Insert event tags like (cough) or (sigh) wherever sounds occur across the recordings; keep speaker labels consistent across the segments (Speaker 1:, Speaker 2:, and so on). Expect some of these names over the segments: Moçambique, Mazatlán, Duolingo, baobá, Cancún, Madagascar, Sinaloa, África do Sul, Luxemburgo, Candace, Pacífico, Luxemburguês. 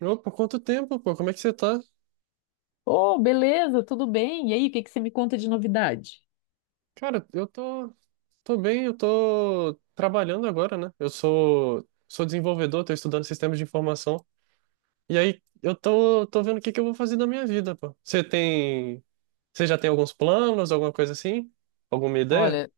Speaker 1: Opa, quanto tempo, pô? Como é que você tá?
Speaker 2: Oh, beleza, tudo bem? E aí, o que que você me conta de novidade?
Speaker 1: Cara, eu tô, tô bem, eu tô trabalhando agora, né? Sou desenvolvedor, tô estudando sistemas de informação. E aí, tô vendo o que que eu vou fazer da minha vida, pô. Você já tem alguns planos, alguma coisa assim? Alguma ideia?
Speaker 2: Olha,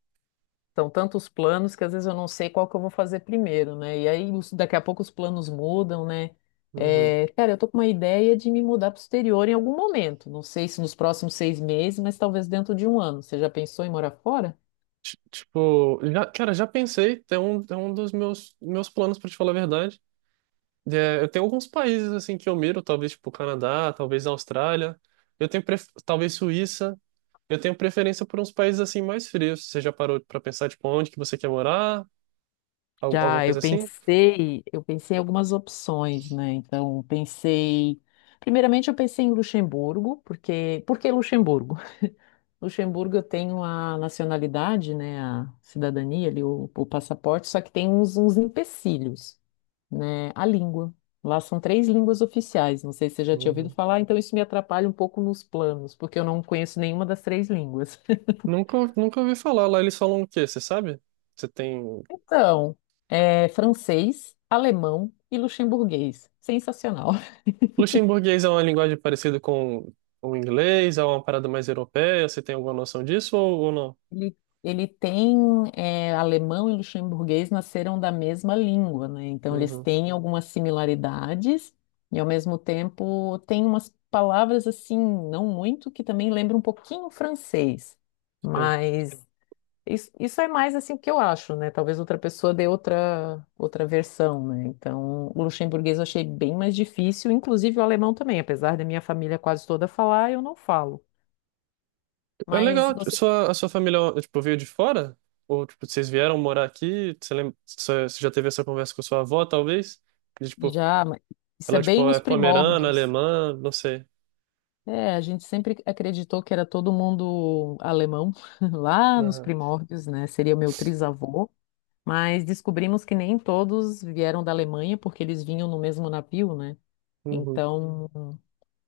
Speaker 2: são tantos planos que às vezes eu não sei qual que eu vou fazer primeiro, né? E aí daqui a pouco os planos mudam, né?
Speaker 1: Uhum.
Speaker 2: É, cara, eu tô com uma ideia de me mudar para o exterior em algum momento. Não sei se nos próximos 6 meses, mas talvez dentro de um ano. Você já pensou em morar fora?
Speaker 1: Já pensei, tem um dos meus planos, pra te falar a verdade. É, eu tenho alguns países, assim, que eu miro, talvez, tipo, Canadá, talvez Austrália. Talvez Suíça. Eu tenho preferência por uns países assim mais frios. Você já parou pra pensar, tipo, onde que você quer morar? Alguma
Speaker 2: Já, eu
Speaker 1: coisa assim?
Speaker 2: pensei, eu pensei em algumas opções, né? Então, pensei, primeiramente eu pensei em Luxemburgo, porque, por que Luxemburgo? Luxemburgo tem a nacionalidade, né, a cidadania ali, o passaporte, só que tem uns, uns empecilhos, né, a língua. Lá são 3 línguas oficiais, não sei se você já tinha ouvido
Speaker 1: Uhum.
Speaker 2: falar, então isso me atrapalha um pouco nos planos, porque eu não conheço nenhuma das 3 línguas. (laughs)
Speaker 1: Nunca ouvi falar. Lá eles falam o quê? Você sabe? Você tem.
Speaker 2: Então, é francês, alemão e luxemburguês. Sensacional.
Speaker 1: Luxemburguês é uma linguagem parecida com o inglês, é uma parada mais europeia. Você tem alguma noção disso ou não?
Speaker 2: Ele, ele tem alemão e luxemburguês nasceram da mesma língua, né? Então eles
Speaker 1: Uhum.
Speaker 2: têm algumas similaridades e ao mesmo tempo tem umas palavras assim, não muito, que também lembram um pouquinho o francês.
Speaker 1: Sim.
Speaker 2: Mas isso é mais assim o que eu acho, né? Talvez outra pessoa dê outra versão, né? Então o luxemburguês eu achei bem mais difícil, inclusive o alemão também, apesar da minha família quase toda falar, eu não falo.
Speaker 1: É
Speaker 2: Mas
Speaker 1: legal.
Speaker 2: você
Speaker 1: A sua família, tipo, veio de fora? Ou, tipo, vocês vieram morar aqui? Você lembra, você já teve essa conversa com sua avó, talvez? E, tipo,
Speaker 2: já, mas isso é
Speaker 1: ela,
Speaker 2: bem
Speaker 1: tipo, é
Speaker 2: nos
Speaker 1: pomerana,
Speaker 2: primórdios.
Speaker 1: alemã, não sei.
Speaker 2: É, a gente sempre acreditou que era todo mundo alemão, (laughs) lá nos primórdios, né? Seria meu trisavô, mas descobrimos que nem todos vieram da Alemanha, porque eles vinham no mesmo navio, né?
Speaker 1: Uhum.
Speaker 2: Então,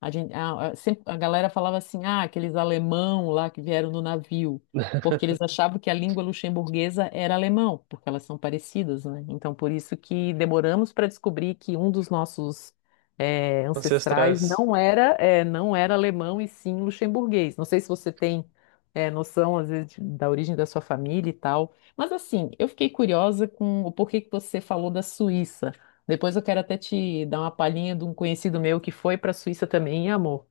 Speaker 2: a gente, a- sempre, a galera falava assim, ah, aqueles alemão lá que vieram no navio, porque eles achavam que a língua luxemburguesa era alemão, porque elas são parecidas, né? Então, por isso que demoramos para descobrir que um dos nossos ancestrais
Speaker 1: Ancestrais.
Speaker 2: não era, não era alemão e sim luxemburguês. Não sei se você tem noção, às vezes, da origem da sua família e tal, mas assim, eu fiquei curiosa com o porquê que você falou da Suíça. Depois eu quero até te dar uma palhinha de um conhecido meu que foi para a Suíça também e amou.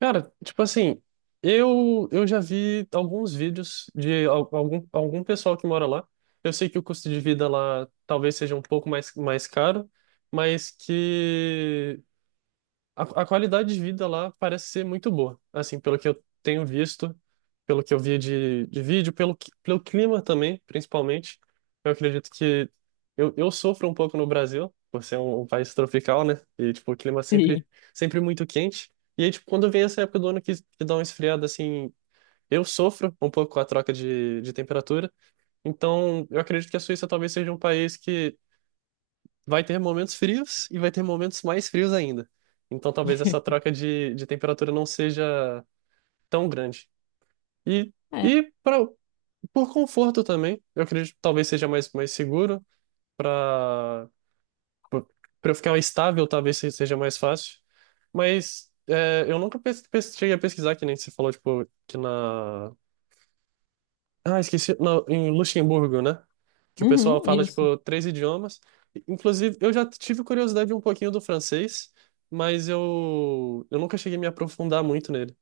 Speaker 1: Cara, tipo assim, eu já vi alguns vídeos de algum pessoal que mora lá. Eu sei que o custo de vida lá talvez seja um pouco mais caro, mas que A, a qualidade de vida lá parece ser muito boa, assim, pelo que eu tenho visto, pelo que eu vi de vídeo, pelo, pelo clima também, principalmente. Eu acredito que eu sofro um pouco no Brasil, por ser um país tropical, né? E, tipo,
Speaker 2: Sim.
Speaker 1: sempre muito quente. E aí, tipo, quando vem essa época do ano que dá uma esfriada, assim, eu sofro um pouco com a troca de temperatura. Então, eu acredito que a Suíça talvez seja um país que vai ter momentos frios e vai ter momentos mais frios ainda. Então talvez essa troca de temperatura não seja tão grande. E,
Speaker 2: É.
Speaker 1: e por conforto também, eu acredito que talvez seja mais seguro para para eu ficar estável, talvez seja mais fácil. Mas é, eu nunca cheguei a pesquisar, que nem você falou, tipo, que na Ah, esqueci. Não, em Luxemburgo, né? Que o pessoal
Speaker 2: Uhum,
Speaker 1: fala,
Speaker 2: isso.
Speaker 1: tipo, três idiomas. Inclusive, eu já tive curiosidade um pouquinho do francês, mas eu nunca cheguei a me aprofundar muito nele.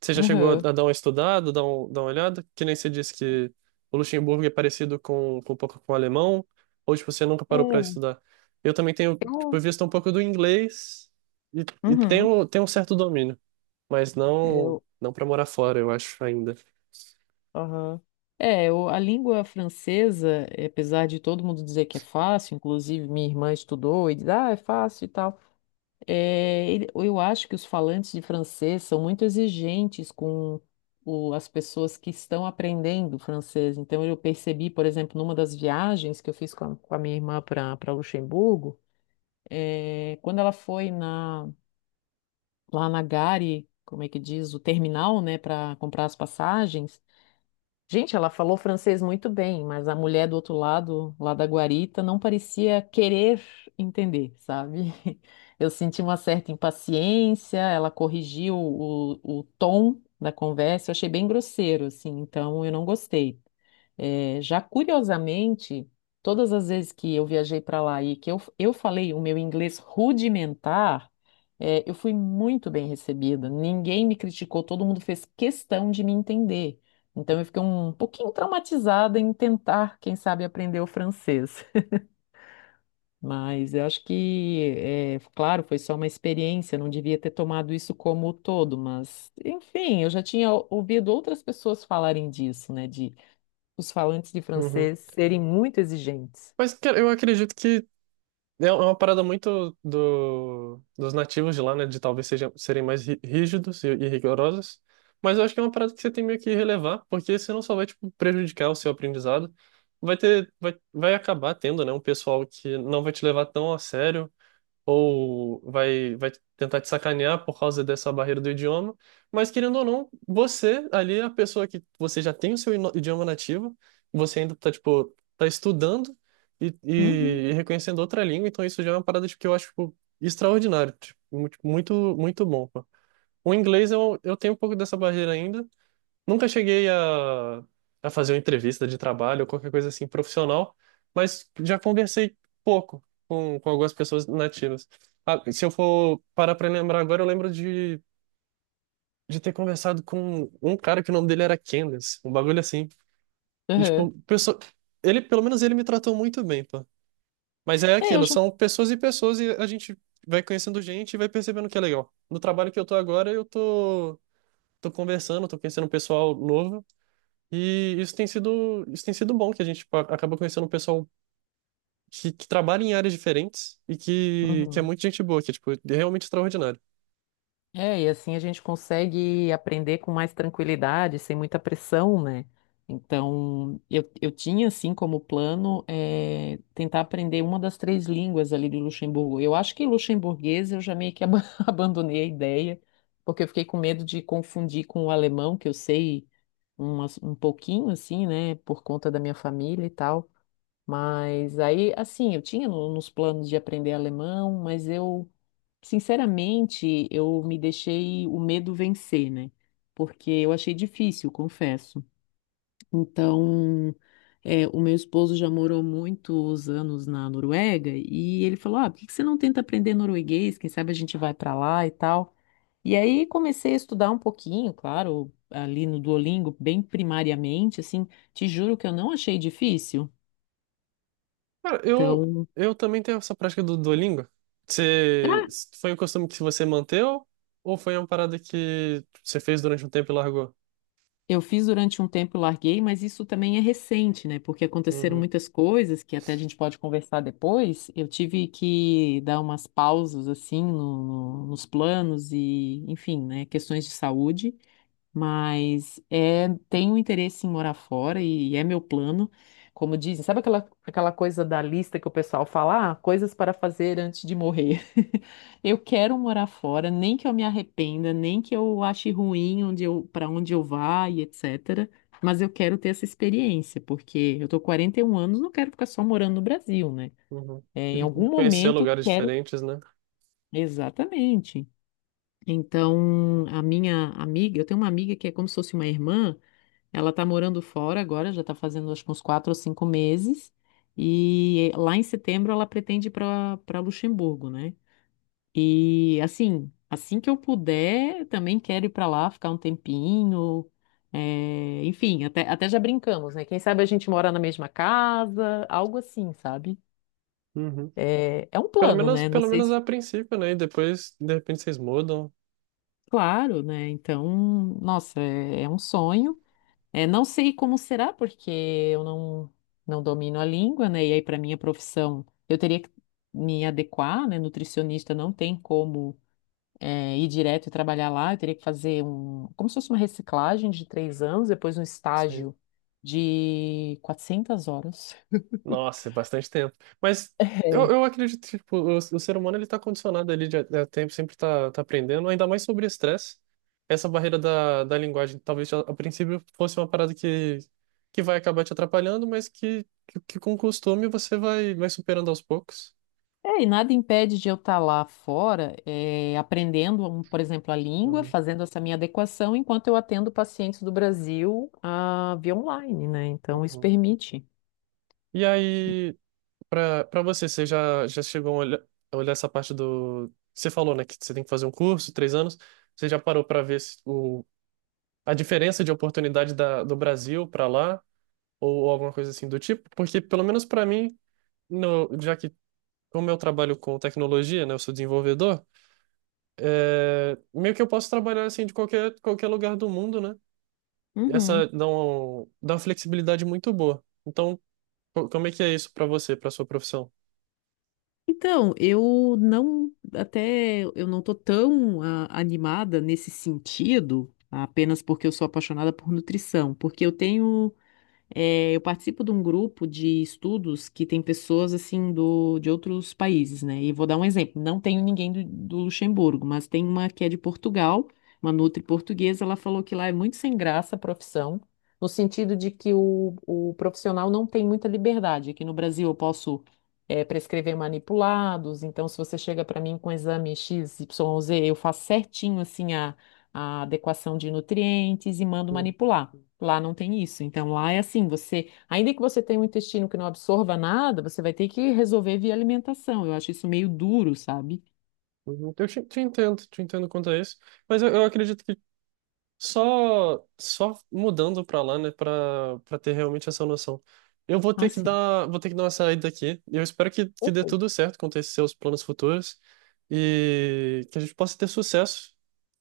Speaker 1: Você já chegou a
Speaker 2: Uhum.
Speaker 1: dar uma estudada, dar uma olhada? Que nem você disse que o Luxemburgo é parecido com um pouco com o alemão, ou, tipo, você nunca
Speaker 2: É,
Speaker 1: parou para estudar? Eu também tenho,
Speaker 2: eu,
Speaker 1: tipo, visto um pouco do inglês e
Speaker 2: uhum,
Speaker 1: tenho, tenho um certo domínio, mas
Speaker 2: Eu,
Speaker 1: não para morar fora, eu acho, ainda.
Speaker 2: aham. É, a língua francesa, apesar de todo mundo dizer que é fácil, inclusive minha irmã estudou e diz, ah, é fácil e tal. É, eu acho que os falantes de francês são muito exigentes com as pessoas que estão aprendendo francês. Então, eu percebi, por exemplo, numa das viagens que eu fiz com a minha irmã para Luxemburgo, quando ela foi lá na Gare, como é que diz, o terminal, né, para comprar as passagens. Gente, ela falou francês muito bem, mas a mulher do outro lado, lá da guarita, não parecia querer entender, sabe? (laughs) Eu senti uma certa impaciência, ela corrigiu o tom da conversa, eu achei bem grosseiro, assim, então eu não gostei. É, já curiosamente, todas as vezes que eu viajei para lá e que eu falei o meu inglês rudimentar, eu fui muito bem recebida. Ninguém me criticou, todo mundo fez questão de me entender. Então eu fiquei um pouquinho traumatizada em tentar, quem sabe, aprender o francês. (laughs) Mas eu acho que, é, claro, foi só uma experiência, não devia ter tomado isso como todo, mas, enfim, eu já tinha ouvido outras pessoas falarem disso, né? De os falantes de
Speaker 1: Uhum.
Speaker 2: francês serem muito exigentes.
Speaker 1: Mas, cara, eu acredito que É é uma parada muito do, dos nativos de lá, né? De talvez sejam, serem mais rígidos e rigorosos. Mas eu acho que é uma parada que você tem meio que relevar, porque senão só vai, tipo, prejudicar o seu aprendizado. Vai acabar tendo, né? Um pessoal que não vai te levar tão a sério vai tentar te sacanear por causa dessa barreira do idioma. Mas querendo ou não, você ali, é a pessoa que você já tem o seu idioma nativo, você ainda tá, tipo, tá estudando e,
Speaker 2: Uhum.
Speaker 1: e, reconhecendo outra língua, então isso já é uma parada tipo, que eu acho, tipo, extraordinário, tipo, muito bom, pô. O inglês eu tenho um pouco dessa barreira ainda, nunca cheguei a fazer uma entrevista de trabalho ou qualquer coisa assim profissional, mas já conversei pouco com algumas pessoas nativas. Ah, se eu for parar pra lembrar agora, eu lembro de ter conversado com um cara que o nome dele era Candace, um bagulho assim. E,
Speaker 2: Uhum.
Speaker 1: tipo, pessoa, ele, pelo menos ele me tratou muito bem, pô. Mas é
Speaker 2: É, eu
Speaker 1: aquilo,
Speaker 2: já...
Speaker 1: são pessoas e pessoas e a gente vai conhecendo gente e vai percebendo que é legal. No trabalho que eu tô agora, tô conversando, tô conhecendo um pessoal novo. E isso tem sido bom, que a gente tipo, acaba conhecendo um pessoal que trabalha em áreas diferentes e que é
Speaker 2: Uhum.
Speaker 1: muito gente boa, que é tipo, é realmente extraordinário.
Speaker 2: É, e assim a gente consegue aprender com mais tranquilidade, sem muita pressão, né? Então, eu tinha, assim, como plano, é tentar aprender uma das 3 línguas ali de Luxemburgo. Eu acho que luxemburguês eu já meio que (laughs) abandonei a ideia, porque eu fiquei com medo de confundir com o alemão, que eu sei um pouquinho, assim, né, por conta da minha família e tal. Mas aí, assim, eu tinha nos planos de aprender alemão, mas eu, sinceramente, eu me deixei o medo vencer, né? Porque eu achei difícil, confesso. Então, é, o meu esposo já morou muitos anos na Noruega e ele falou: Ah, por que que você não tenta aprender norueguês? Quem sabe a gente vai para lá e tal. E aí comecei a estudar um pouquinho, claro, ali no Duolingo, bem primariamente, assim. Te juro que eu não achei difícil.
Speaker 1: Cara,
Speaker 2: Então.
Speaker 1: eu também tenho essa prática do Duolingo. Você, foi um costume que você manteu ou foi uma parada que você fez durante um tempo e largou?
Speaker 2: Eu fiz durante um tempo e larguei, mas isso também é recente, né? Porque aconteceram
Speaker 1: Uhum,
Speaker 2: muitas coisas que até a gente pode conversar depois. Eu tive que dar umas pausas, assim, nos planos e, enfim, né? Questões de saúde. Mas é, tenho interesse em morar fora e, é meu plano. Como dizem, sabe aquela coisa da lista que o pessoal fala, ah, coisas para fazer antes de morrer? (laughs) Eu quero morar fora, nem que eu me arrependa, nem que eu ache ruim onde eu, para onde eu vá e etc. Mas eu quero ter essa experiência, porque eu tô com 41 anos, não quero ficar só morando no Brasil, né?
Speaker 1: uhum.
Speaker 2: É, em
Speaker 1: De
Speaker 2: algum
Speaker 1: conhecer
Speaker 2: momento
Speaker 1: lugares
Speaker 2: quero.
Speaker 1: diferentes, né?
Speaker 2: Exatamente. Então, a minha amiga, eu tenho uma amiga que é como se fosse uma irmã. Ela tá morando fora agora, já tá fazendo acho que uns 4 ou 5 meses. E lá em setembro ela pretende ir para Luxemburgo, né? E assim, assim que eu puder, também quero ir para lá ficar um tempinho. É, enfim, até já brincamos, né? Quem sabe a gente mora na mesma casa, algo assim, sabe?
Speaker 1: Uhum.
Speaker 2: É, é um plano, né? Não
Speaker 1: Pelo
Speaker 2: sei
Speaker 1: menos
Speaker 2: se.
Speaker 1: a princípio, né? E depois, de repente, vocês mudam.
Speaker 2: Claro, né? Então, nossa, é é um sonho. É, não sei como será, porque eu não, não domino a língua, né? E aí, para minha profissão, eu teria que me adequar, né? Nutricionista não tem como ir direto e trabalhar lá. Eu teria que fazer um, como se fosse uma reciclagem de 3 anos, depois um
Speaker 1: Sim.
Speaker 2: estágio de 400 horas.
Speaker 1: Nossa, é bastante tempo. Mas eu acredito que tipo, o ser humano ele está condicionado ali de, a tempo, sempre está aprendendo, ainda mais sobre estresse. Essa barreira da linguagem, talvez a princípio fosse uma parada que vai acabar te atrapalhando, mas que com costume você vai, vai superando aos poucos.
Speaker 2: É, e nada impede de eu estar lá fora, aprendendo, um, por exemplo, a língua,
Speaker 1: Uhum,
Speaker 2: fazendo essa minha adequação, enquanto eu atendo pacientes do Brasil, ah, via online, né? Então, isso
Speaker 1: uhum.
Speaker 2: permite.
Speaker 1: E aí, para para você, você já, já chegou a olhar essa parte do. Você falou, né, que você tem que fazer um curso, 3 anos. Você já parou para ver se- o a diferença de oportunidade da, do Brasil para lá, ou alguma coisa assim do tipo, porque pelo menos para mim, no, já que como eu trabalho com tecnologia, né, eu sou desenvolvedor, é, meio que eu posso trabalhar assim de qualquer lugar do mundo, né? Essa
Speaker 2: Uhum.
Speaker 1: dá uma flexibilidade muito boa. Então, como é que é isso para você, para sua profissão?
Speaker 2: Então, eu não, até eu não tô tão ah, animada nesse sentido, apenas porque eu sou apaixonada por nutrição, porque eu tenho é, eu participo de um grupo de estudos que tem pessoas assim do, de outros países, né? E vou dar um exemplo. Não tenho ninguém do, do Luxemburgo, mas tem uma que é de Portugal, uma nutri portuguesa. Ela falou que lá é muito sem graça a profissão, no sentido de que o profissional não tem muita liberdade. Aqui no Brasil eu posso prescrever manipulados, então se você chega para mim com exame X, XYZ, eu faço certinho assim a adequação de nutrientes e mando
Speaker 1: Uhum.
Speaker 2: manipular. Lá não tem isso. Então, lá é assim, você, ainda que você tenha um intestino que não absorva nada, você vai ter que resolver via alimentação. Eu acho isso meio duro, sabe?
Speaker 1: Uhum. Eu te entendo quanto a isso, mas eu acredito que só mudando pra lá, né, pra para ter realmente essa noção. Eu vou
Speaker 2: Ah,
Speaker 1: ter que
Speaker 2: sim.
Speaker 1: dar, vou ter que dar uma saída aqui. Eu espero que dê
Speaker 2: Ok.
Speaker 1: tudo certo com esses seus planos futuros e que a gente possa ter sucesso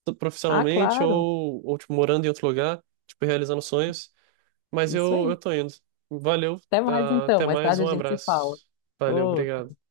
Speaker 1: tanto
Speaker 2: Ah,
Speaker 1: profissionalmente
Speaker 2: claro.
Speaker 1: ou tipo, morando em outro lugar, tipo, realizando sonhos. Mas
Speaker 2: Isso
Speaker 1: eu
Speaker 2: aí.
Speaker 1: tô indo. Valeu,
Speaker 2: Até mais
Speaker 1: ah,
Speaker 2: então.
Speaker 1: até
Speaker 2: Mais
Speaker 1: mais,
Speaker 2: tarde a
Speaker 1: um
Speaker 2: gente se fala.
Speaker 1: abraço. Valeu,
Speaker 2: Outro.
Speaker 1: obrigado.